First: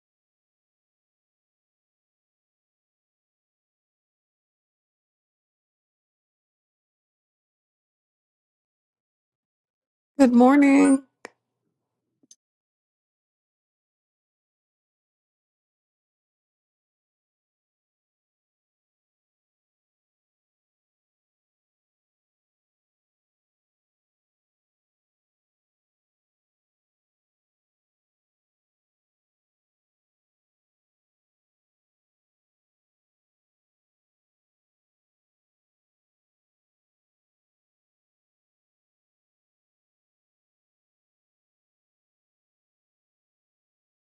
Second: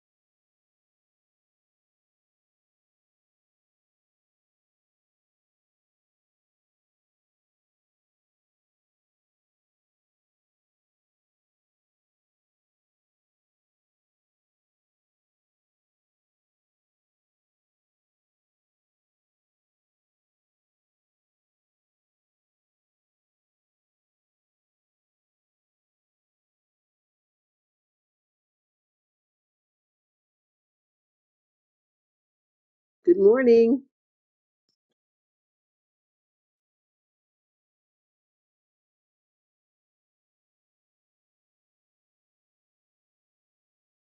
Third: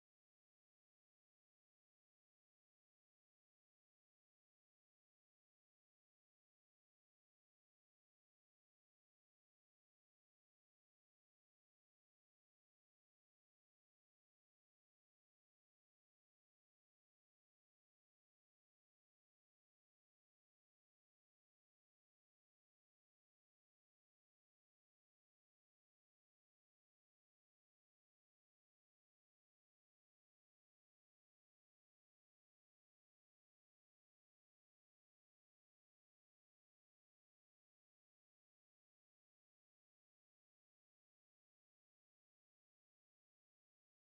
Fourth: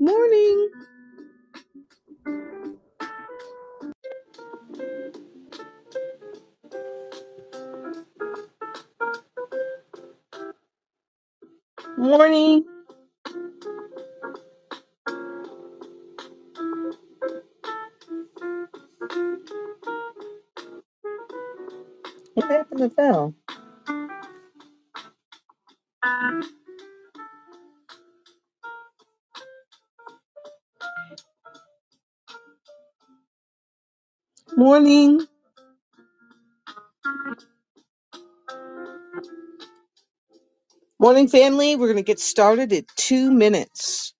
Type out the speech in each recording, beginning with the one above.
Morning. Good morning. Morning. What happened to Val? Good morning. Morning. Morning, family. We're going to get started in two minutes.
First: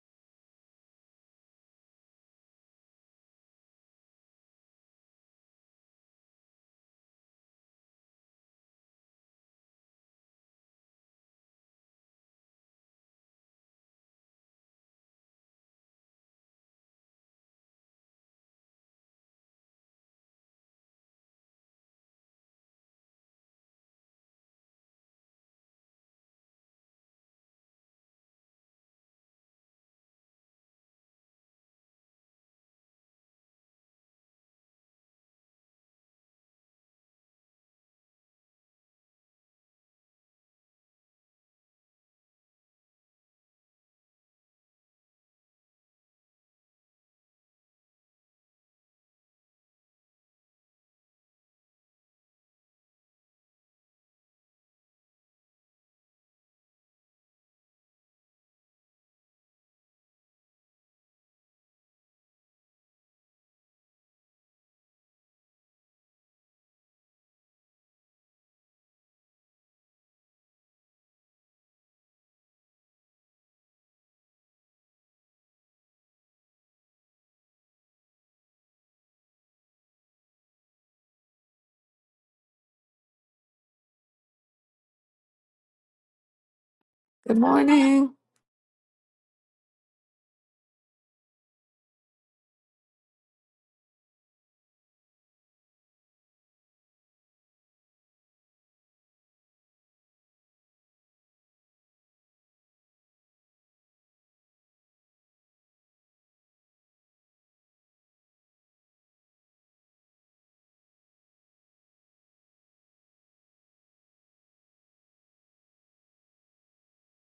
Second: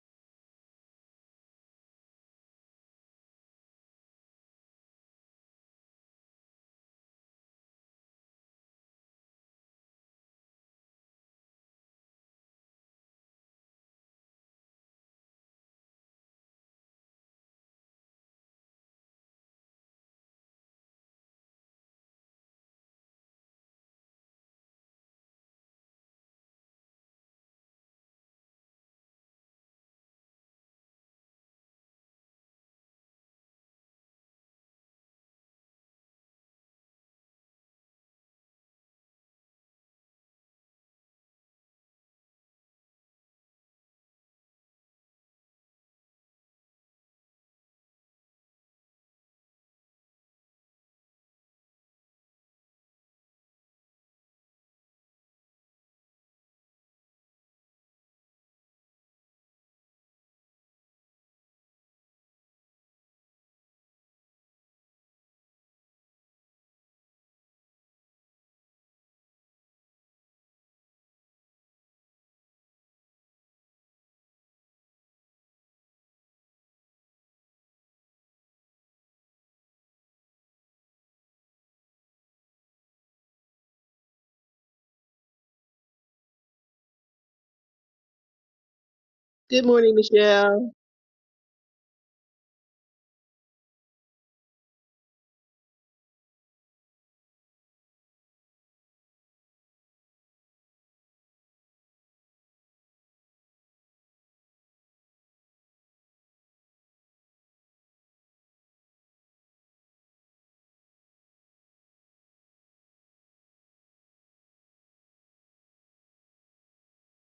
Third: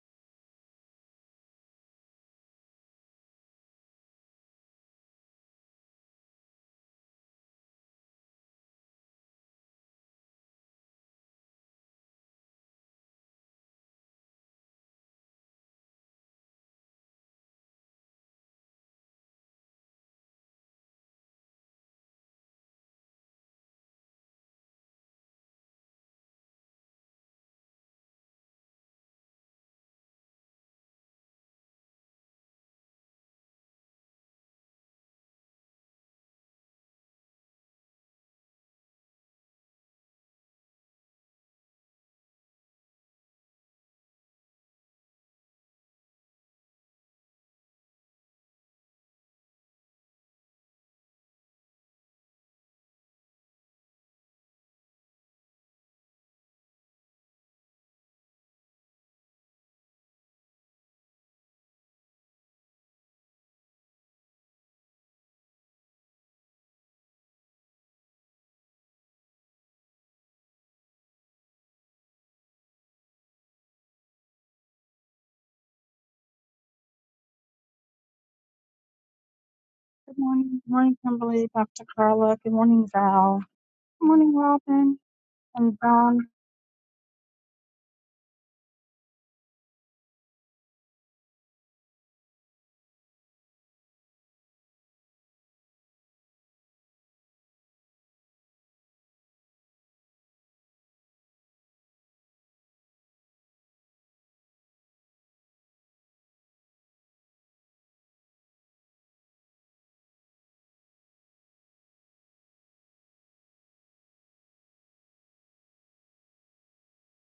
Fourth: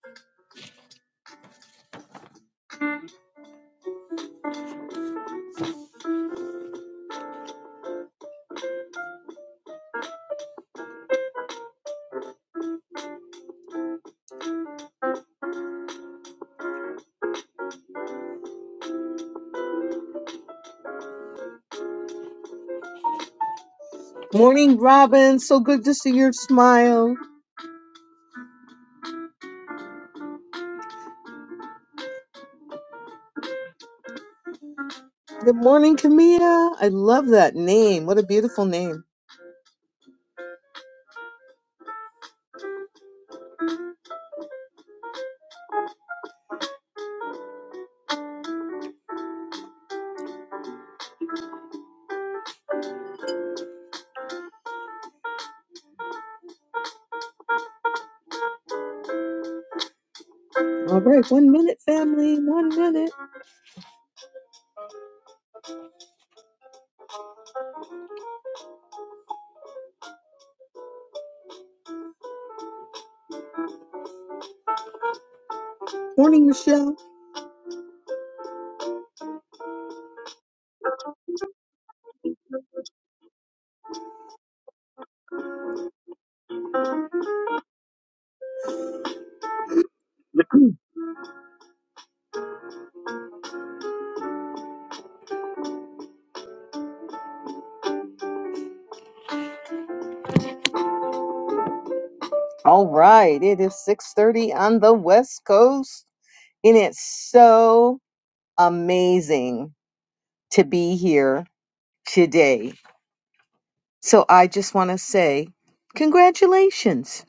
Morning, Robin. So good to see your smile. Good morning, Camilla. I love that name. What a beautiful name. All right. One minute, family. One minute. Morning, Michelle. Good morning. Good morning, Kimberly, Dr. Carla. Good morning, Val. Good morning, Robin and John. Good morning. Good morning, Michelle. All right. It is 6.30 on the West Coast. And it's so amazing to be here today. So I just want to say, congratulations.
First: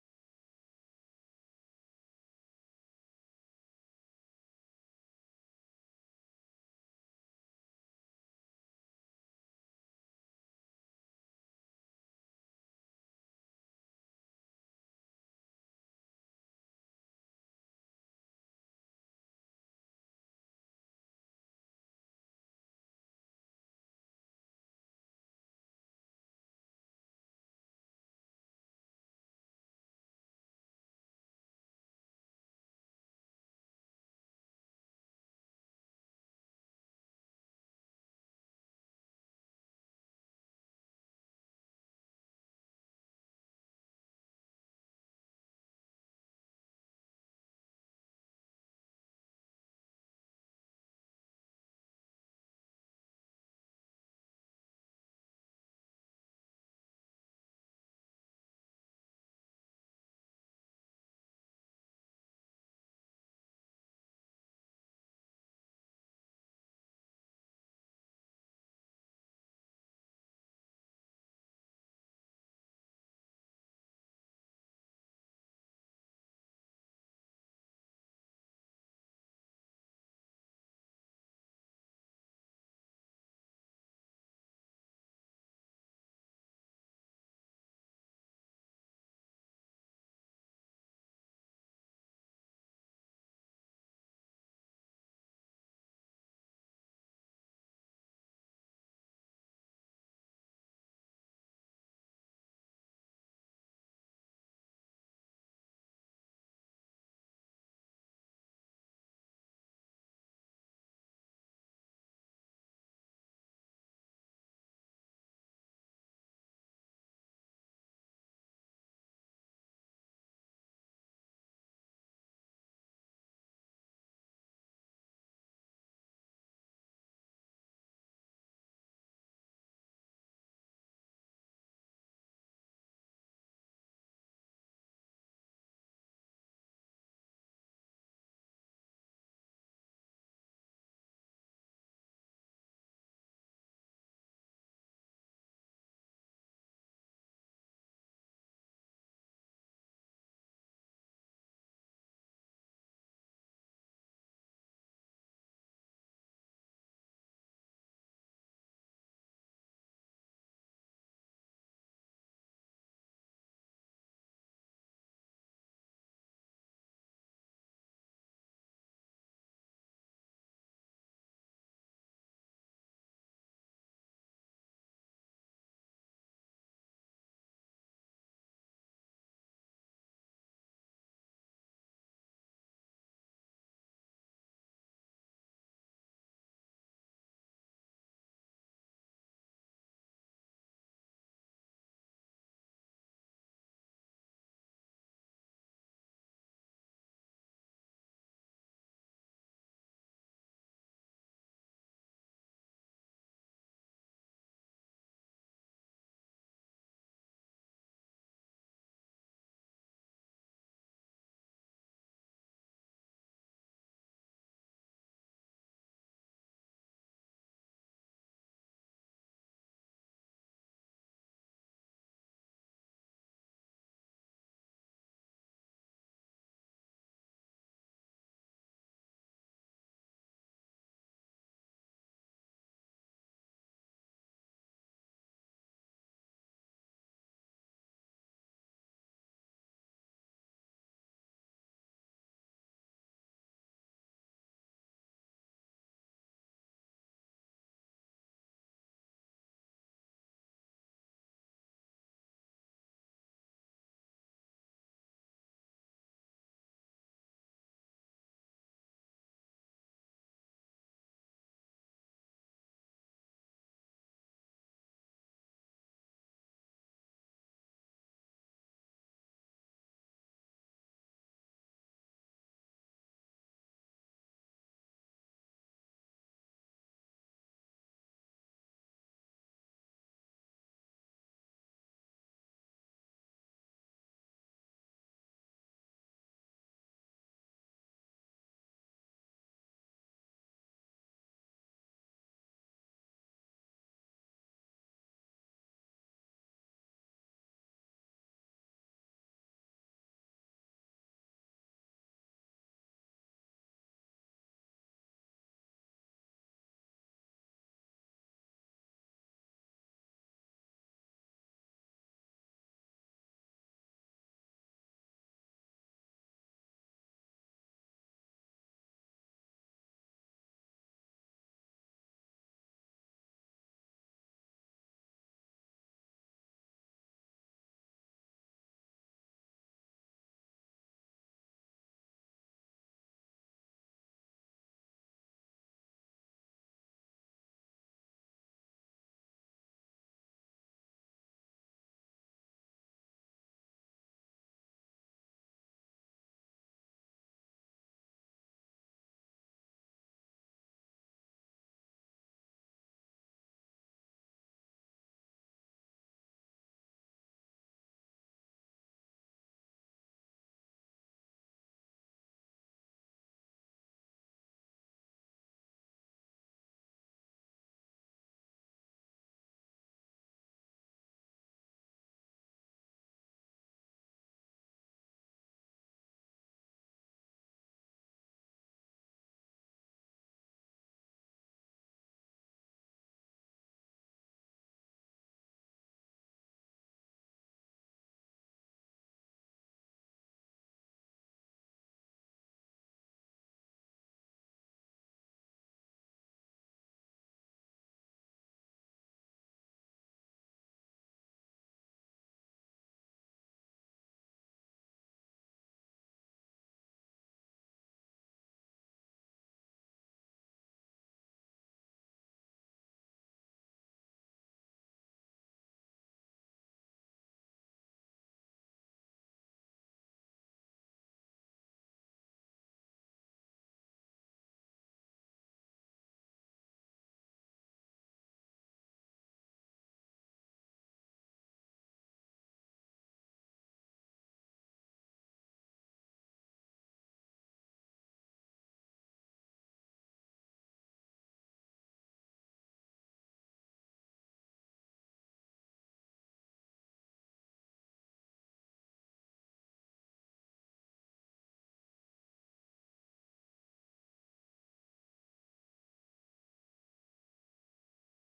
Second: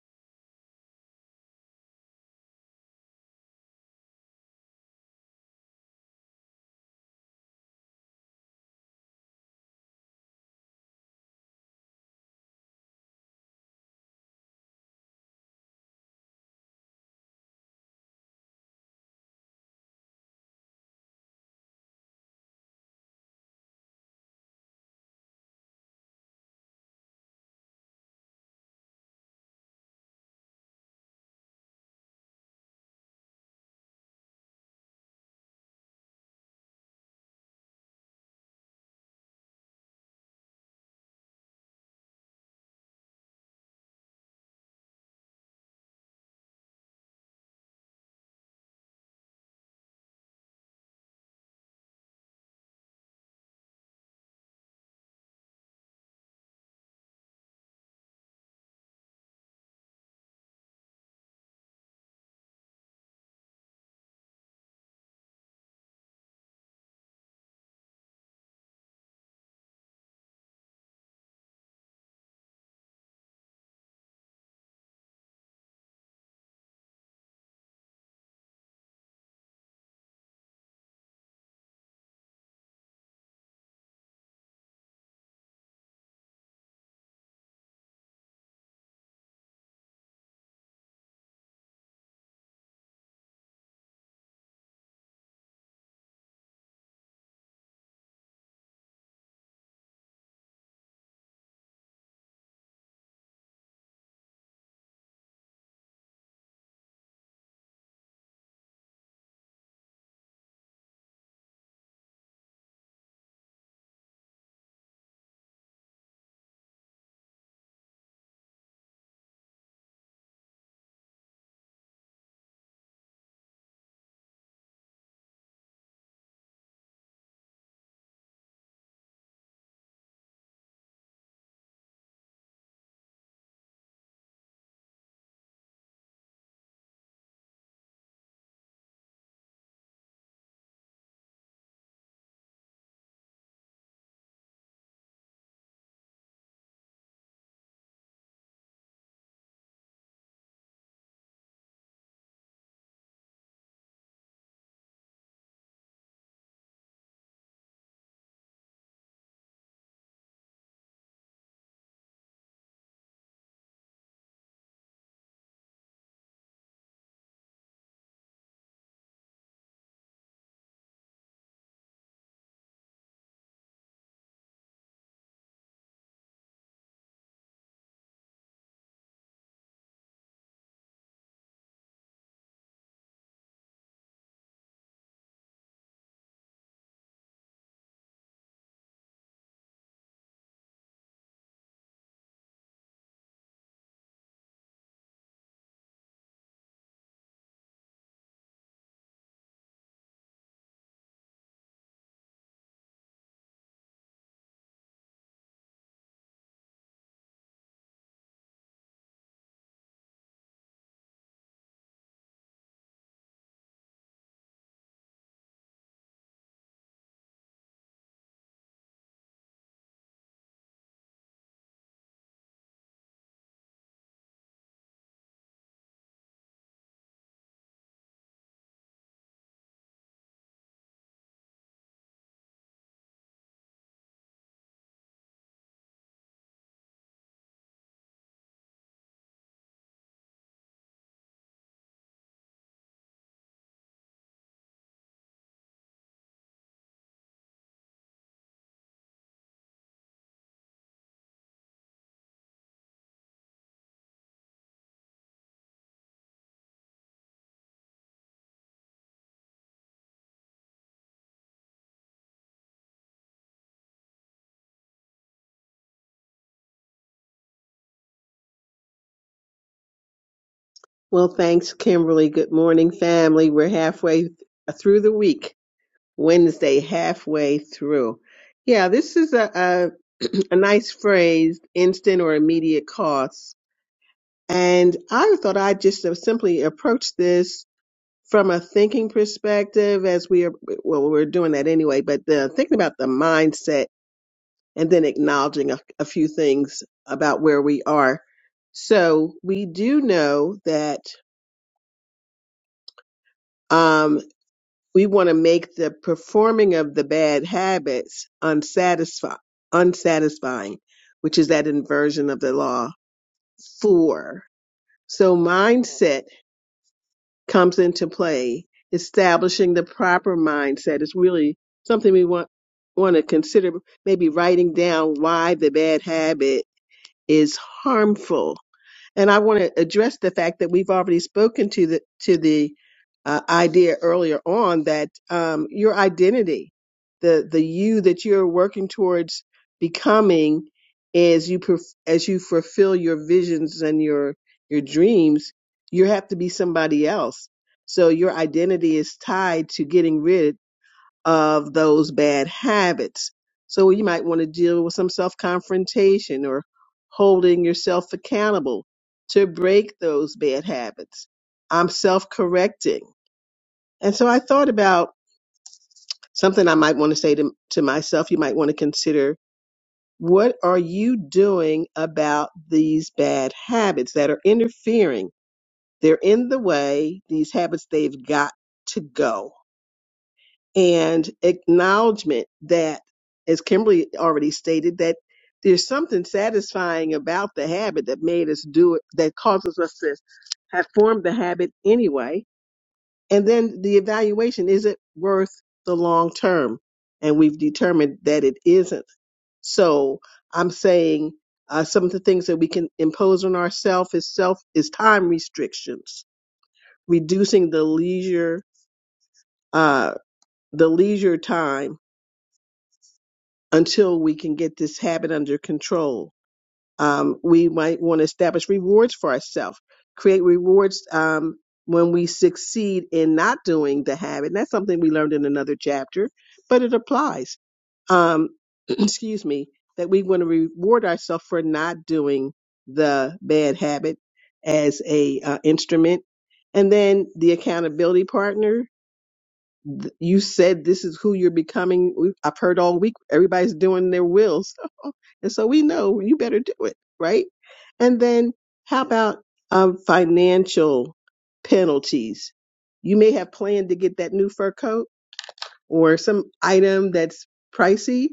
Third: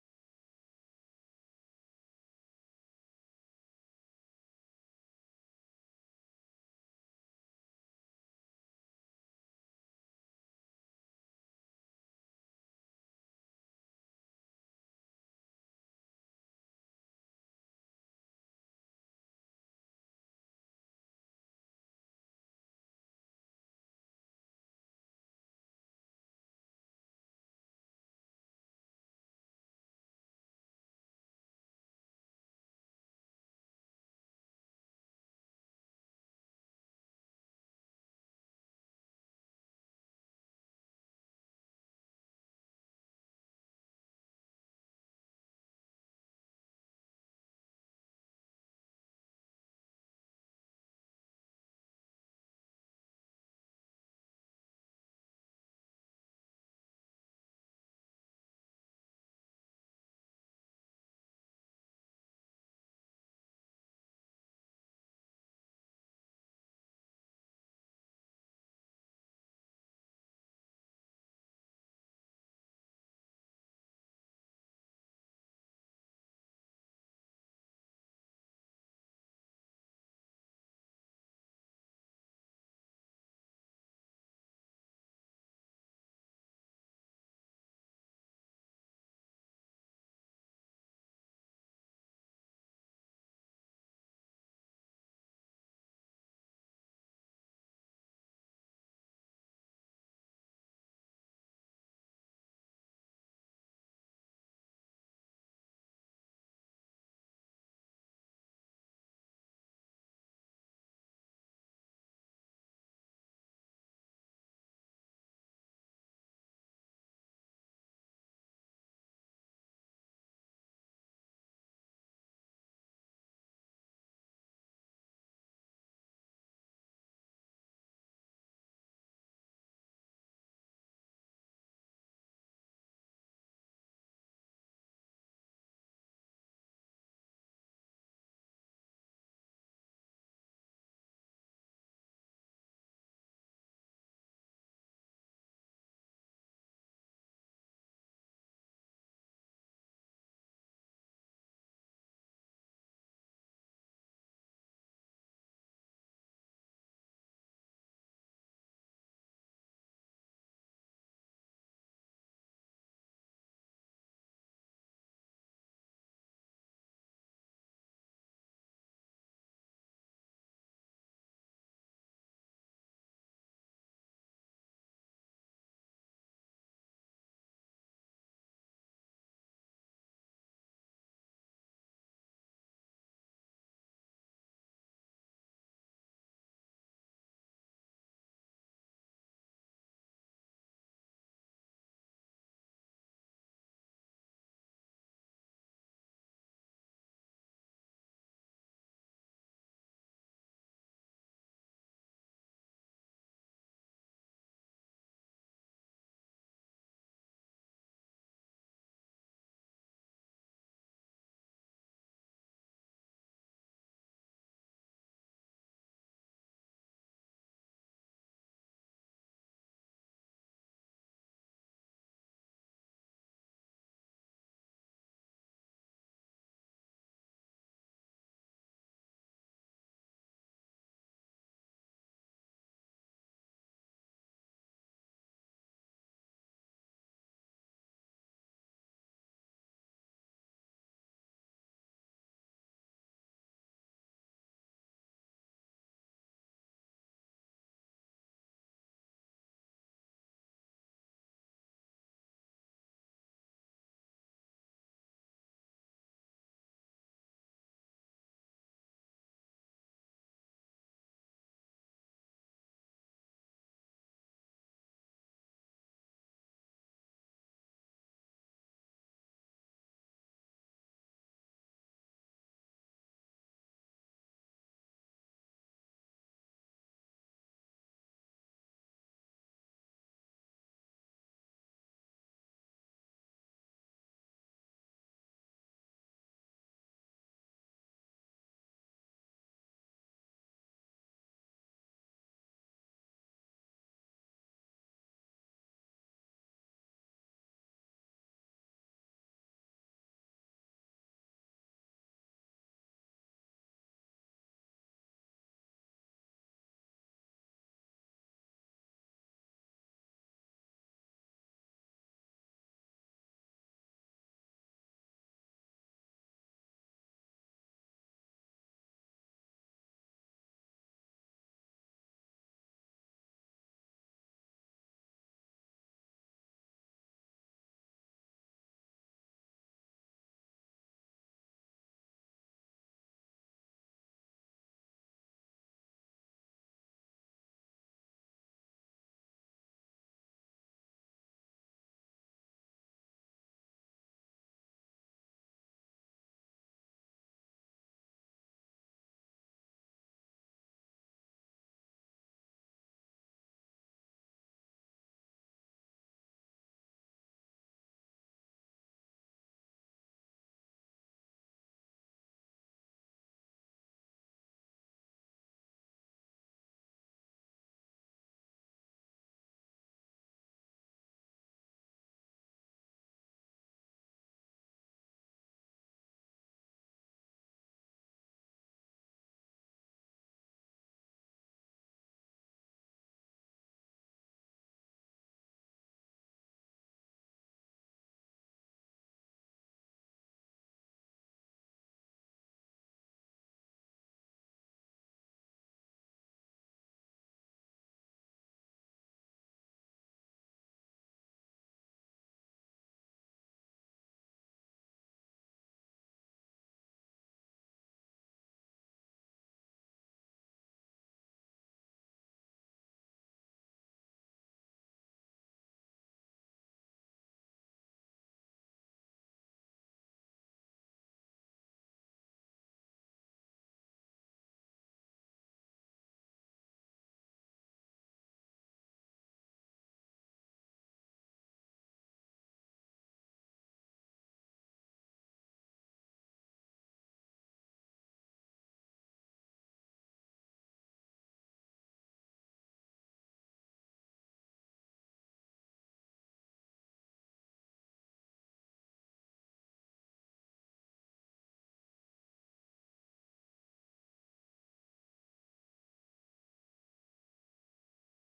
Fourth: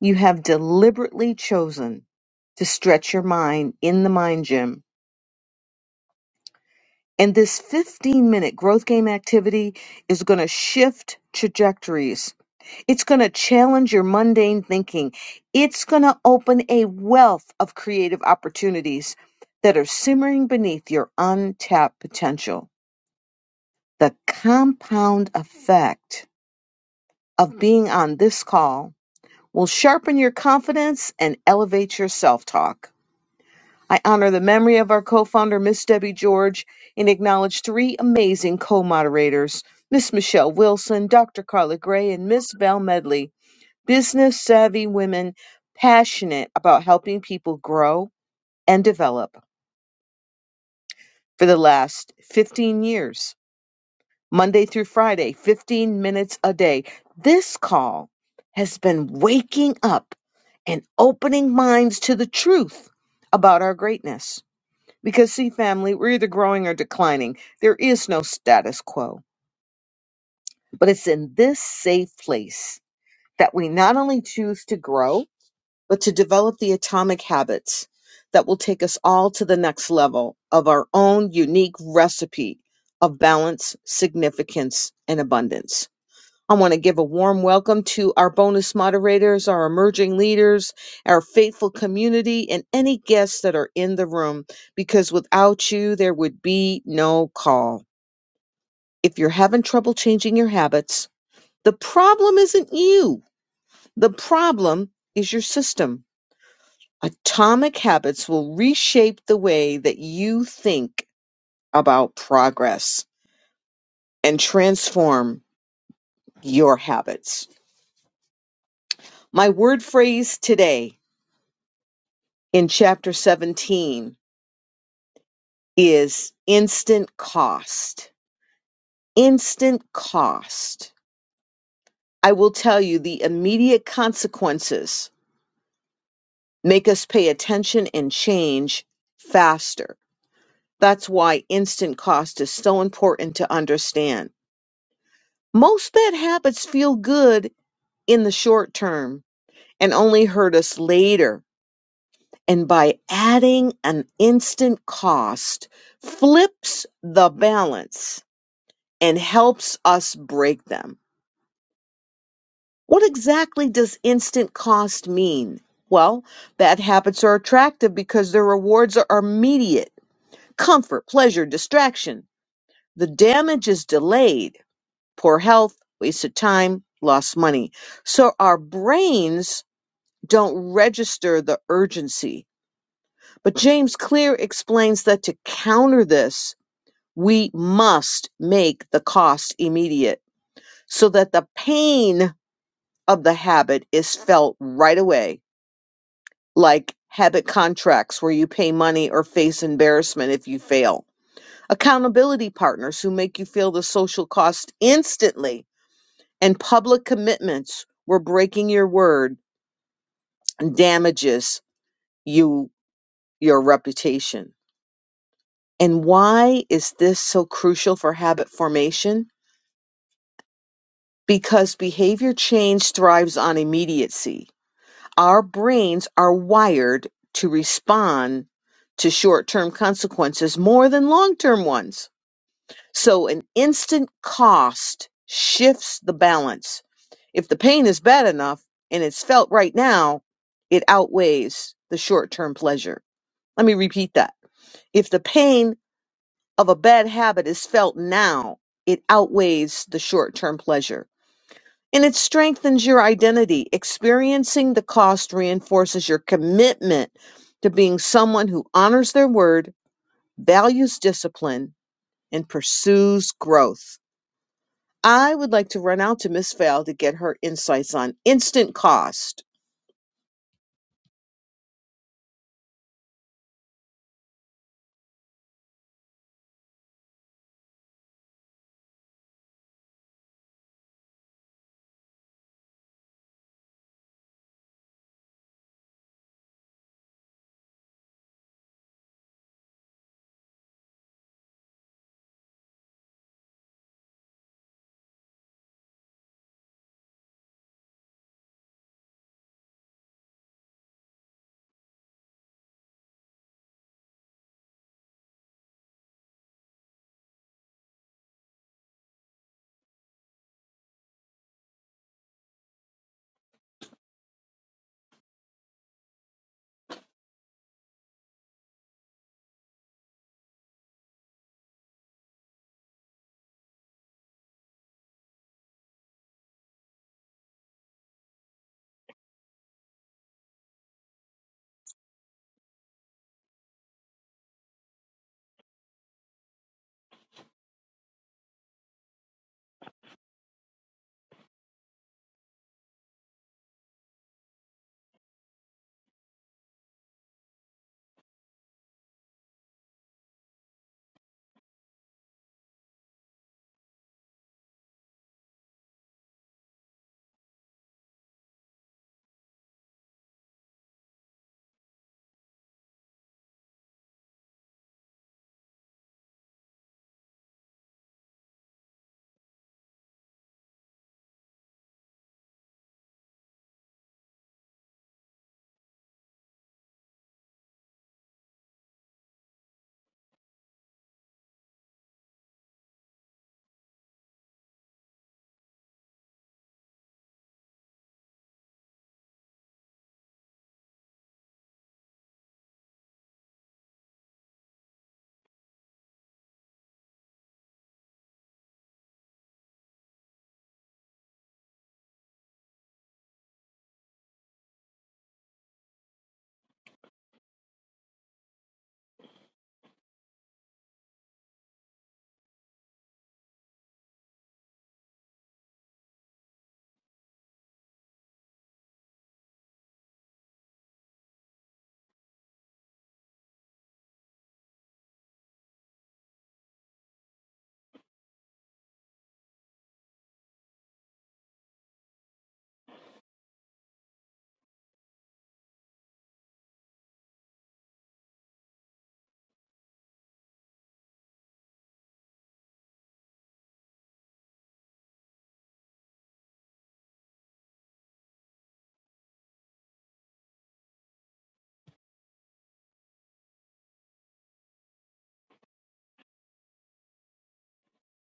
You have deliberately chosen to stretch your mind in the mind gym. And this 15 minute growth game activity is going to shift trajectories. It's going to challenge your mundane thinking. It's going to open a wealth of creative opportunities that are simmering beneath your untapped potential. The compound effect of being on this call will sharpen your confidence and elevate your self talk. I honor the memory of our co founder, Miss Debbie George, and acknowledge three amazing co moderators Miss Michelle Wilson, Dr. Carla Gray, and Miss Val Medley, business savvy women passionate about helping people grow and develop for the last 15 years. Monday through Friday, 15 minutes a day. This call has been waking up and opening minds to the truth about our greatness. Because, see, family, we're either growing or declining. There is no status quo. But it's in this safe place that we not only choose to grow, but to develop the atomic habits that will take us all to the next level of our own unique recipe of balance, significance, and abundance. I want to give a warm welcome to our bonus moderators, our emerging leaders, our faithful community, and any guests that are in the room, because without you, there would be no call. If you're having trouble changing your habits, the problem isn't you, the problem is your system. Atomic habits will reshape the way that you think about progress and transform your habits. My word phrase today in chapter 17 is instant cost. Instant cost. I will tell you the immediate consequences make us pay attention and change faster. That's why instant cost is so important to understand. Most bad habits feel good in the short term and only hurt us later. And by adding an instant cost flips the balance and helps us break them. What exactly does instant cost mean? Well, bad habits are attractive because their rewards are immediate comfort, pleasure, distraction. The damage is delayed, poor health, wasted time, lost money. So our brains don't register the urgency. But James Clear explains that to counter this, we must make the cost immediate so that the pain of the habit is felt right away, like habit contracts where you pay money or face embarrassment if you fail, accountability partners who make you feel the social cost instantly, and public commitments where breaking your word damages you your reputation. And why is this so crucial for habit formation? Because behavior change thrives on immediacy Our brains are wired to respond to short term consequences more than long term ones. So an instant cost shifts the balance. If the pain is bad enough and it's felt right now, it outweighs the short term pleasure. Let me repeat that. If the pain of a bad habit is felt now, it outweighs the short term pleasure and it strengthens your identity. Experiencing the cost reinforces your commitment to being someone who honors their word, values discipline, and pursues growth. I would like to run out to Miss Val to get her insights on instant cost. Well, thanks, Kimberly. Good morning, family. We're halfway th- through the week. Wednesday, halfway through. Yeah, this is a, a a nice phrase, instant or immediate costs. And I thought I'd just have simply approach this from a thinking perspective as we are, well, we're doing that anyway, but the, thinking about the mindset and then acknowledging a, a few things about where we are. So we do know that um, we want to make the performing of the bad habits unsatisfi- unsatisfying, which is that inversion of the law. Four. So mindset comes into play. Establishing the proper mindset is really something we want want to consider. Maybe writing down why the bad habit is harmful And I want to address the fact that we've already spoken to the to the uh, idea earlier on that um, your identity, the the you that you're working towards becoming, as you perf- as you fulfill your visions and your your dreams, you have to be somebody else. So your identity is tied to getting rid of those bad habits. So you might want to deal with some self confrontation or holding yourself accountable to break those bad habits. I'm self correcting. And so I thought about something I might want to say to, to myself. You might want to consider what are you doing about these bad habits that are interfering? They're in the way. These habits, they've got to go and acknowledgement that, as Kimberly already stated, that there's something satisfying about the habit that made us do it, that causes us to have formed the habit anyway. And then the evaluation is it worth the long term? And we've determined that it isn't. So I'm saying uh, some of the things that we can impose on ourselves is self is time restrictions, reducing the leisure uh, the leisure time until we can get this habit under control. Um, we might want to establish rewards for ourselves, create rewards um, when we succeed in not doing the habit. And that's something we learned in another chapter, but it applies. Um, excuse me, that we want to reward ourselves for not doing the bad habit as a uh, instrument, and then the accountability partner th- you said this is who you're becoming. We- I've heard all week everybody's doing their wills, and so we know you better do it right. And then how about um, financial penalties? You may have planned to get that new fur coat or some item that's pricey.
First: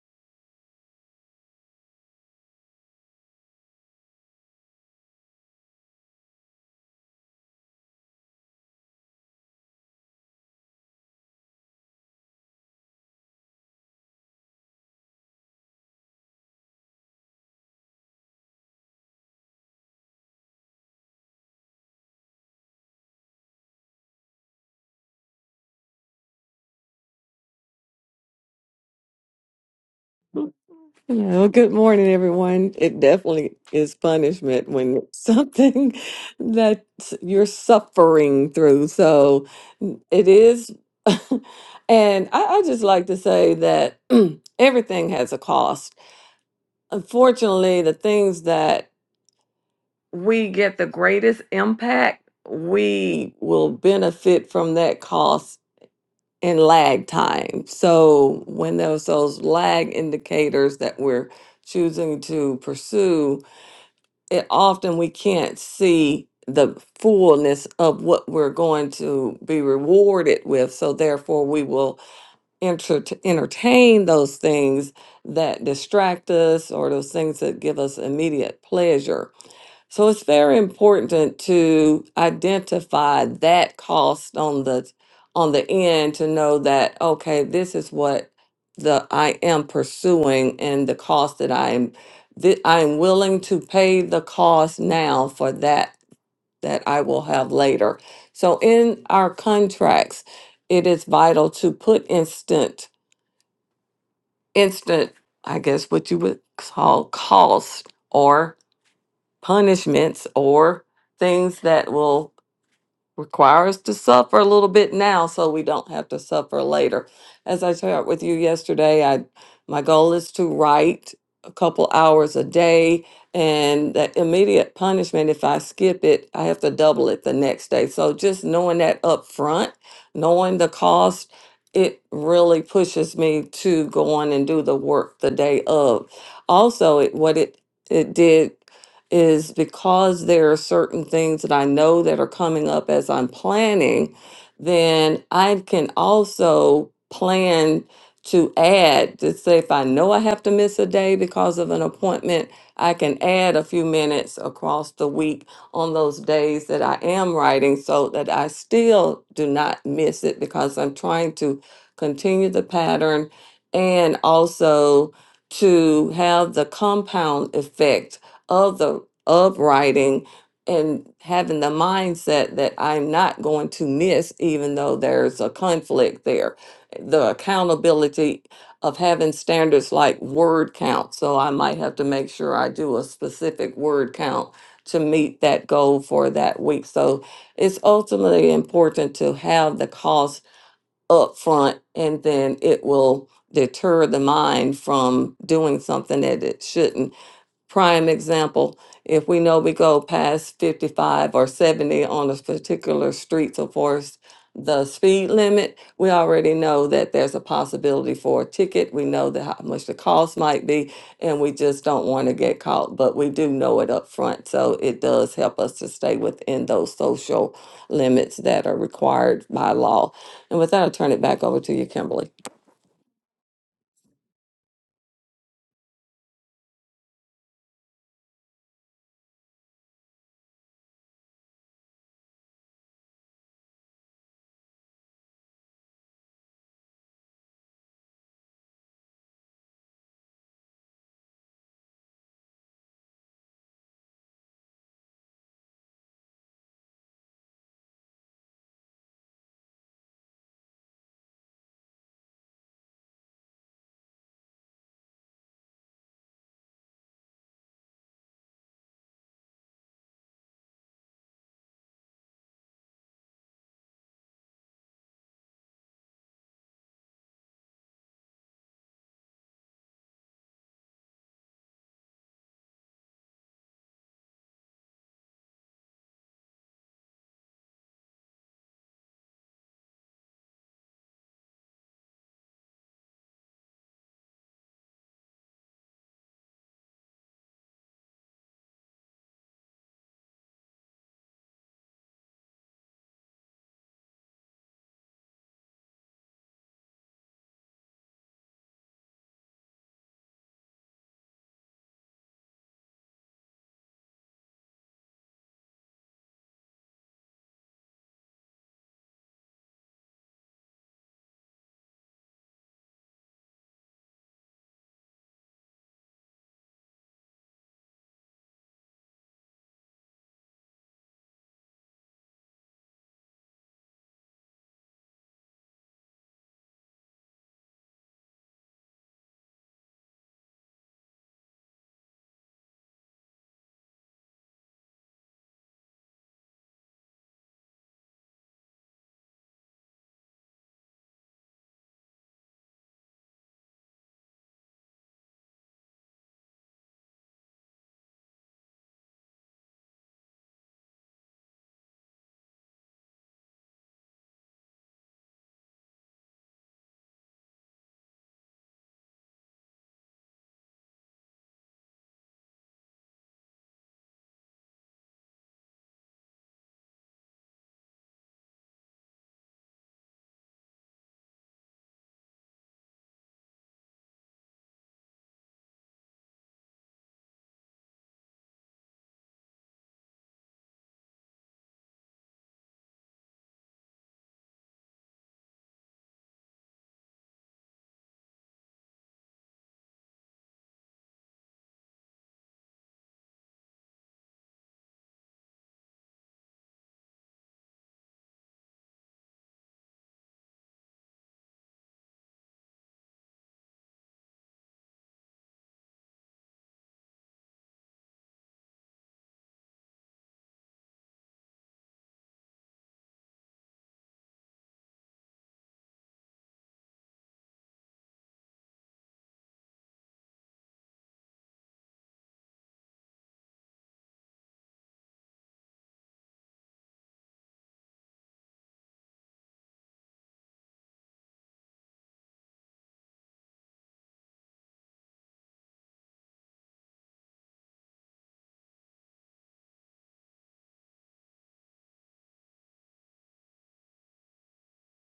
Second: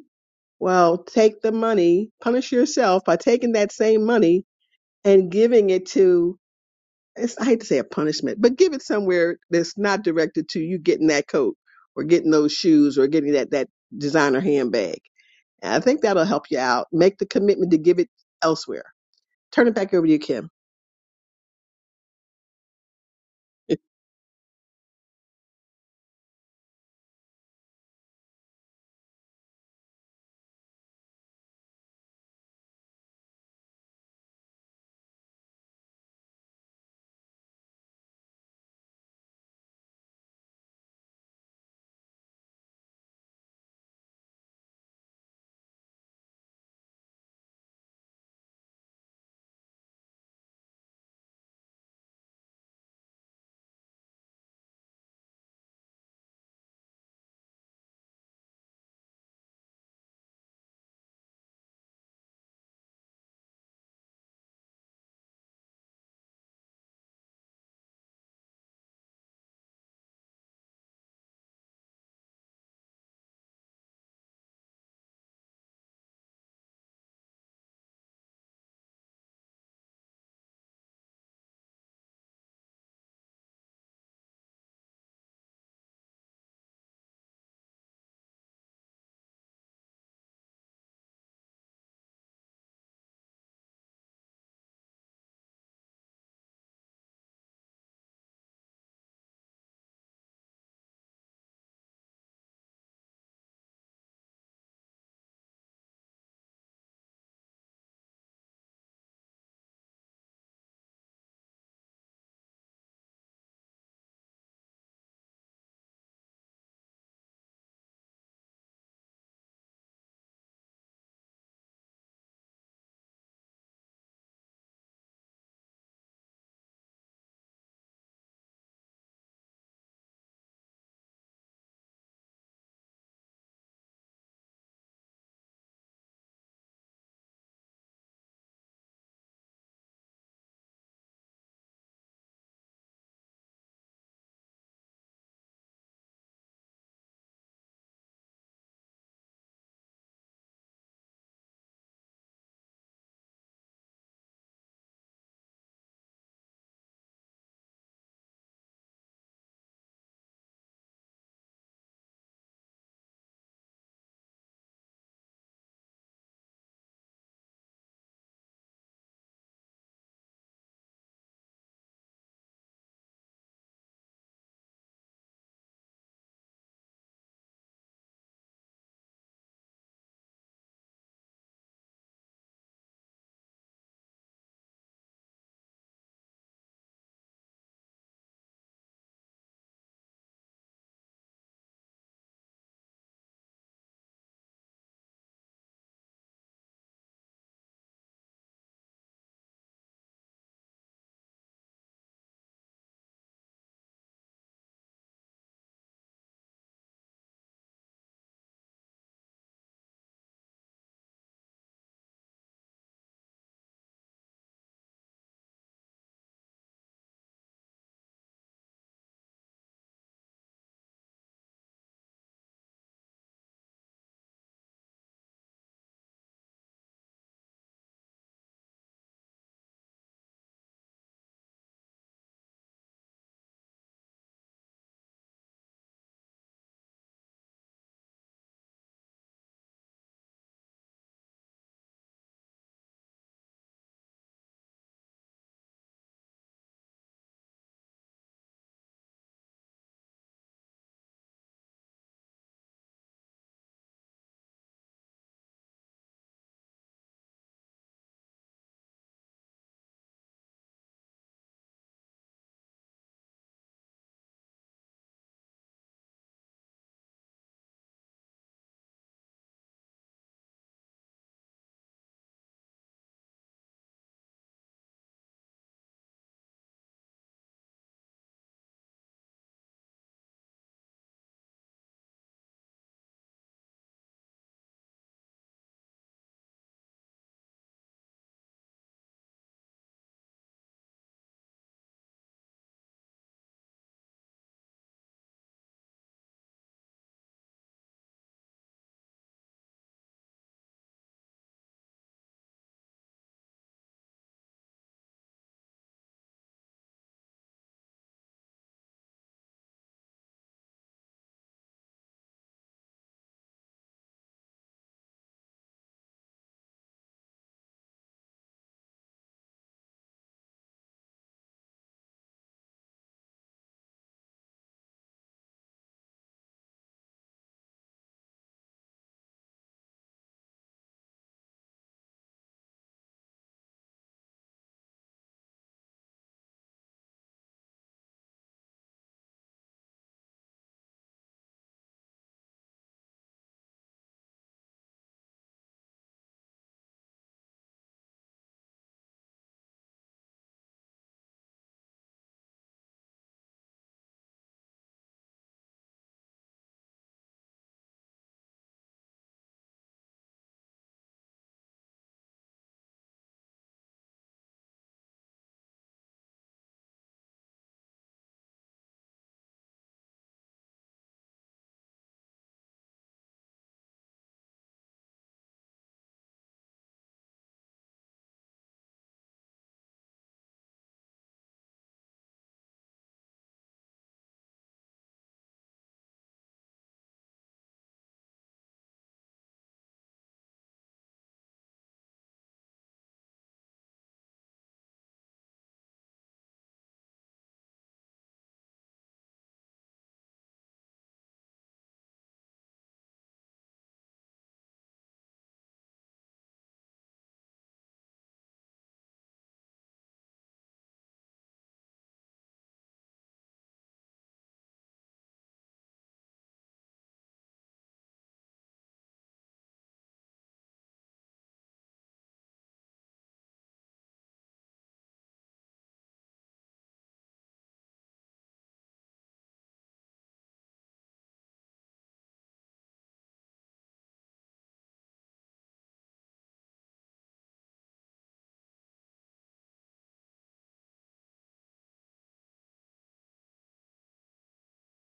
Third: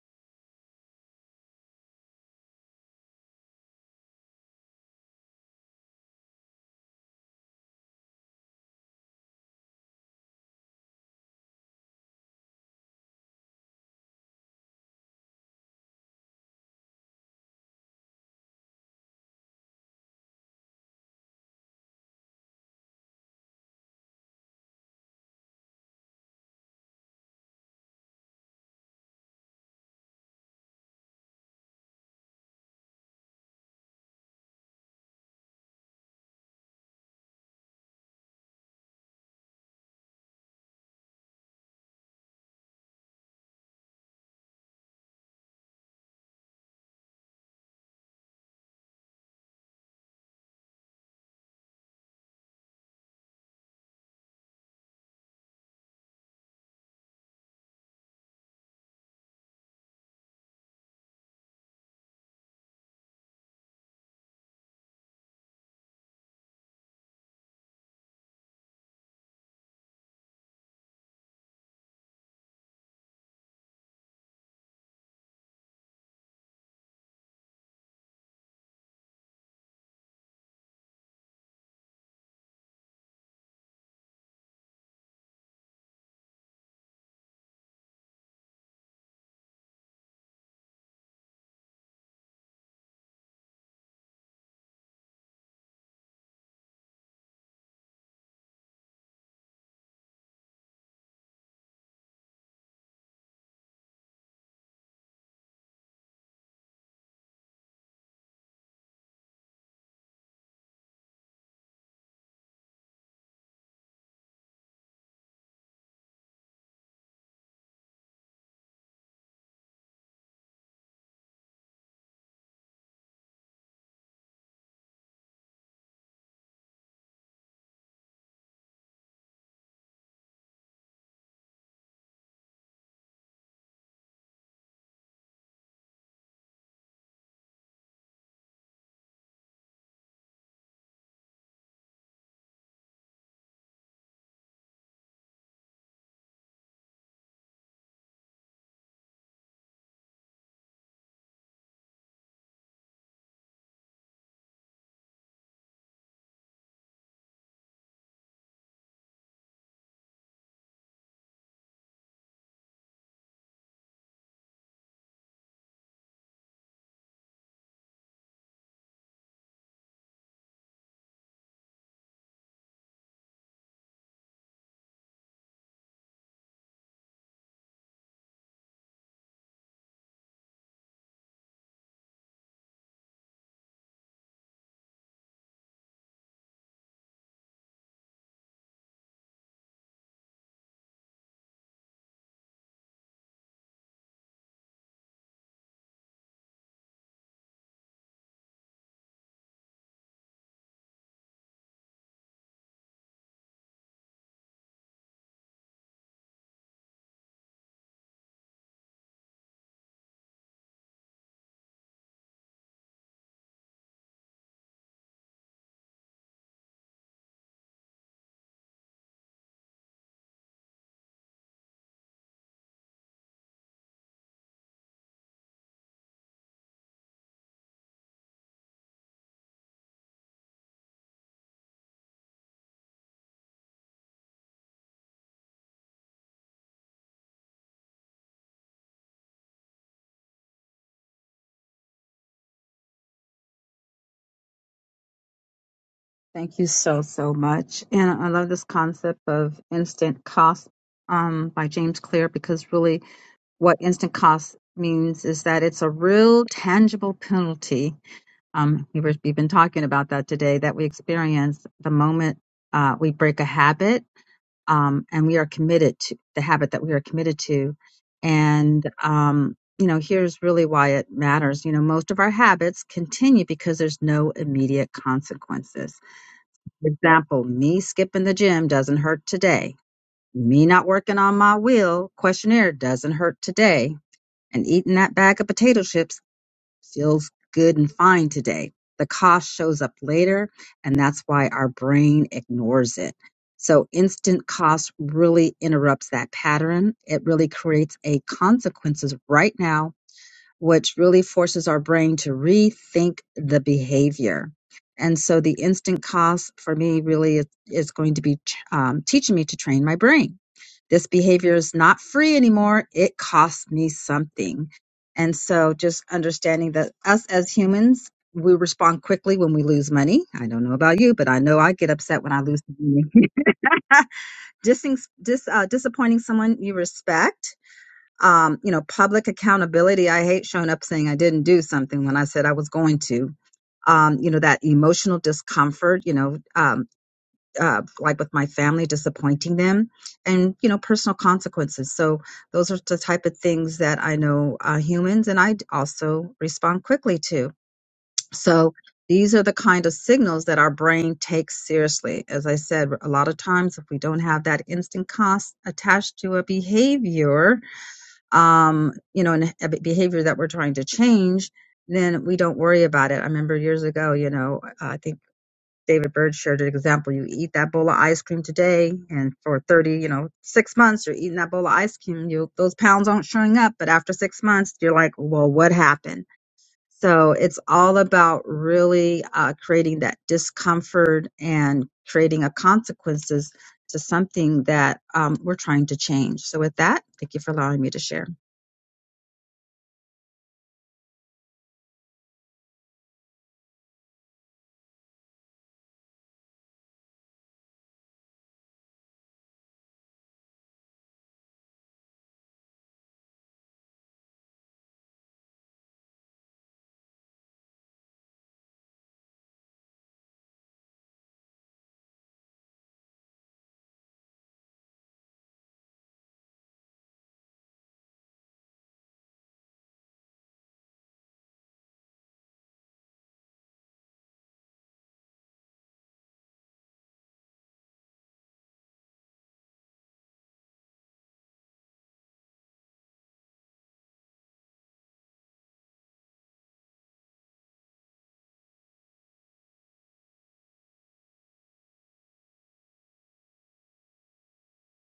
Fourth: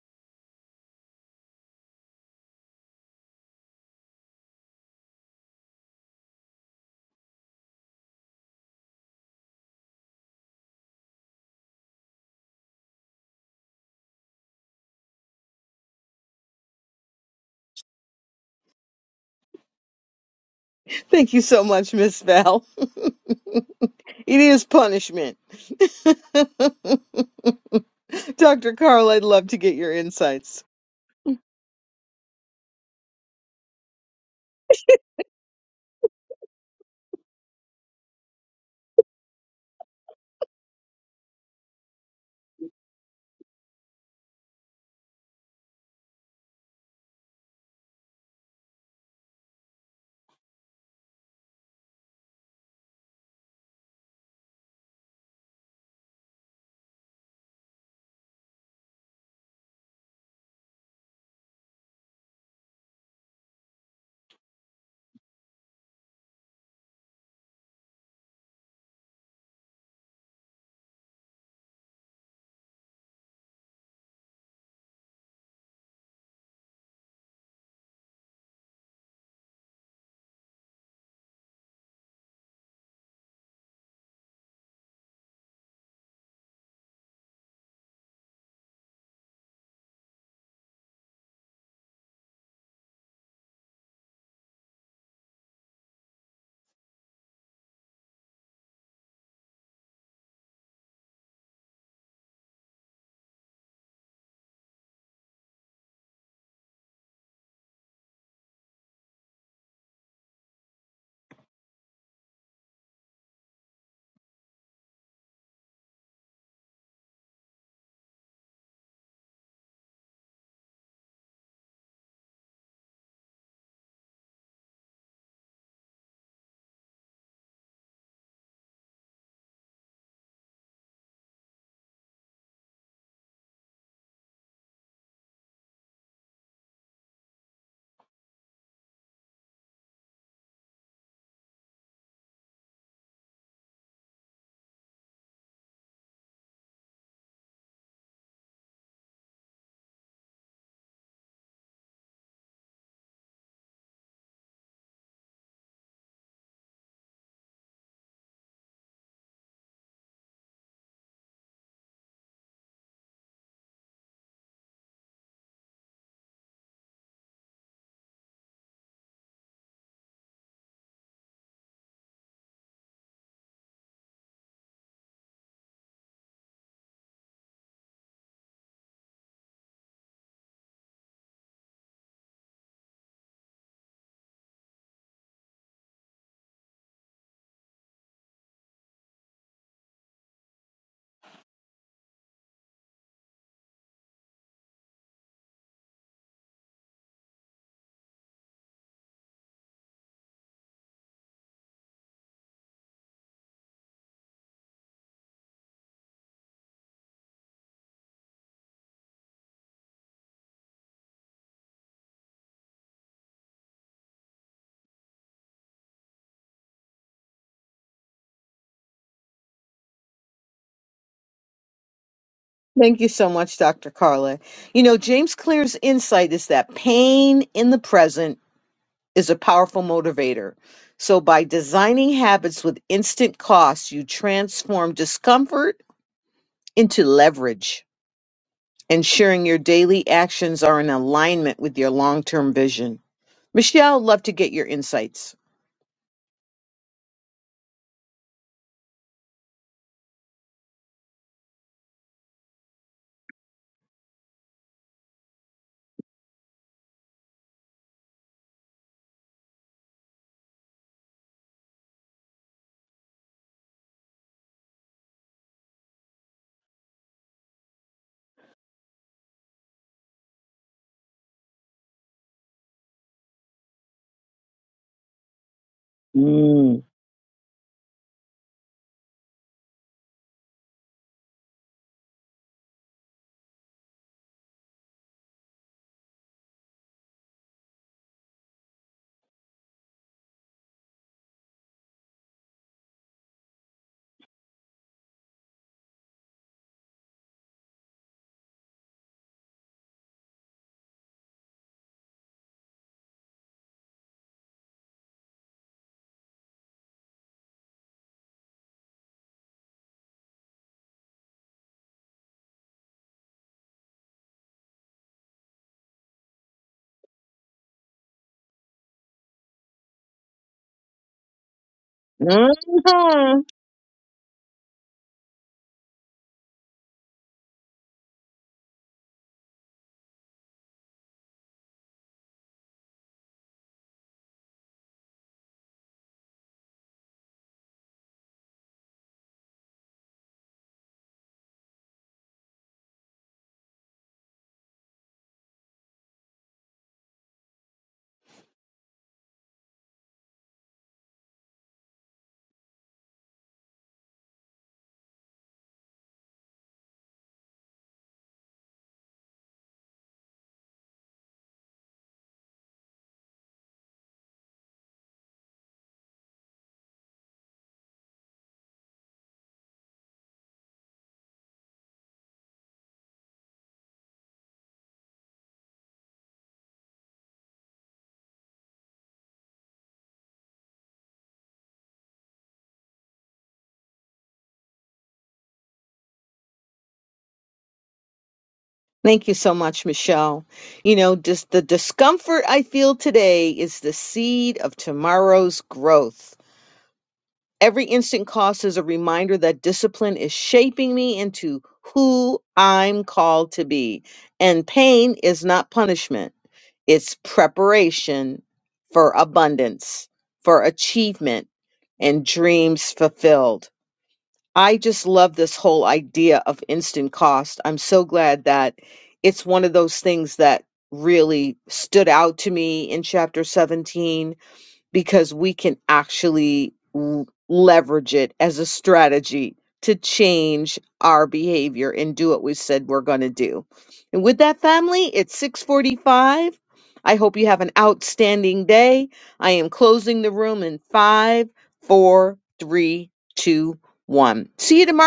Well, take the money, punish yourself by taking that same money and giving it to it's, I hate to say a punishment, but give it somewhere that's not directed to you getting that coat or getting those shoes or getting that that designer handbag. And I think that'll help you out. Make the commitment to give it elsewhere. Turn it back over to you, Kim. Thank you so much, Miss Val. It is punishment. Dr. Carl, I'd love to get your insights. Hello. Good morning, everyone. It definitely is punishment when it's something that you're suffering through. So it is. And I, I just like to say that everything has a cost. Unfortunately, the things that we get the greatest impact, we will benefit from that cost in lag time. So when there's those lag indicators that we're choosing to pursue, it often we can't see the fullness of what we're going to be rewarded with. So therefore we will enter- entertain those things that distract us or those things that give us immediate pleasure so it's very important to identify that cost on the on the end to know that okay, this is what the I am pursuing and the cost that I am that I am willing to pay the cost now for that that I will have later. So in our contracts, it is vital to put instant instant, I guess what you would call cost or punishments or things that will require us to suffer a little bit now so we don't have to suffer later. As I shared with you yesterday, I my goal is to write a couple hours a day and that immediate punishment if I skip it, I have to double it the next day. So just knowing that up front, knowing the cost, it really pushes me to go on and do the work the day of. Also, it, what it it did is because there are certain things that I know that are coming up as I'm planning, then I can also plan to add to say if I know I have to miss a day because of an appointment, I can add a few minutes across the week on those days that I am writing so that I still do not miss it because I'm trying to continue the pattern and also to have the compound effect of the of writing and having the mindset that I'm not going to miss, even though there's a conflict there. The accountability of having standards like word count. So I might have to make sure I do a specific word count to meet that goal for that week. So it's ultimately important to have the cost up front and then it will deter the mind from doing something that it shouldn't prime example, if we know we go past 55 or 70 on a particular street, so far as the speed limit, we already know that there's a possibility for a ticket. We know that how much the cost might be, and we just don't want to get caught, but we do know it up front. So it does help us to stay within those social limits that are required by law. And with that, I'll turn it back over to you, Kimberly. Thank you so much, Dr. Carla. You know, James Clear's insight is that pain in the present is a powerful motivator. So, by designing habits with instant costs, you transform discomfort into leverage, ensuring your daily actions are in alignment with your long term vision. Michelle, love to get your insights. Thank you so, so much. And I love this concept of instant cost um, by James Clear because really what instant cost means is that it's a real tangible penalty. Um, we were, we've been talking about that today that we experience the moment uh, we break a habit um, and we are committed to the habit that we are committed to. And, um, you know, here's really why it matters. You know, most of our habits continue because there's no immediate consequences. Mm. For example, me skipping the gym doesn't hurt today. Me not working on my wheel questionnaire doesn't hurt today. And eating that bag of potato chips feels good and fine today. The cough shows up later, and that's why our brain ignores it. So, instant cost really interrupts that pattern. It really creates a consequences right now which really forces our brain to rethink the behavior. And so the instant cost for me really is, is going to be um, teaching me to train my brain. This behavior is not free anymore. It costs me something. And so just understanding that us as humans, we respond quickly when we lose money. I don't know about you, but I know I get upset when I lose money. Mhm. Dissing, dis, uh, disappointing someone you respect um, you know, public accountability. I hate showing up saying I didn't do something when I said I was going to. Um, you know, that emotional discomfort, you know, um, uh, like with my family, disappointing them, and, you know, personal consequences. So those are the type of things that I know uh, humans and I d- also respond quickly to. So these are the kind of signals that our brain takes seriously. As I said, a lot of times, if we don't have that instant cost attached to a behavior, um, you know, and a behavior that we're trying to change, then we don't worry about it. I remember years ago, you know, I think David Bird shared an example. You eat that bowl of ice cream today, and for 30, you know, six months, you're eating that bowl of ice cream. You those pounds aren't showing up, but after six months, you're like, well, what happened? So it's all about really uh, creating that discomfort and creating a consequences to something that um, we're trying to change. So with that, thank you for allowing me to share. Thank you so much, Michelle. You know, just the discomfort I feel today is the seed of tomorrow's growth. Every instant cost is a reminder that discipline is shaping me into who I'm called to be. And pain is not punishment. It's preparation for abundance, for achievement, and dreams fulfilled. I just love this whole idea of instant cost. I'm so glad that it's one of those things that really stood out to me in chapter 17 because we can actually l- leverage it as a strategy to change our behavior and do what we said we're going to do. And with that family, it's 6:45. I hope you have an outstanding day. I am closing the room in five, four, three, two, one. See you tomorrow.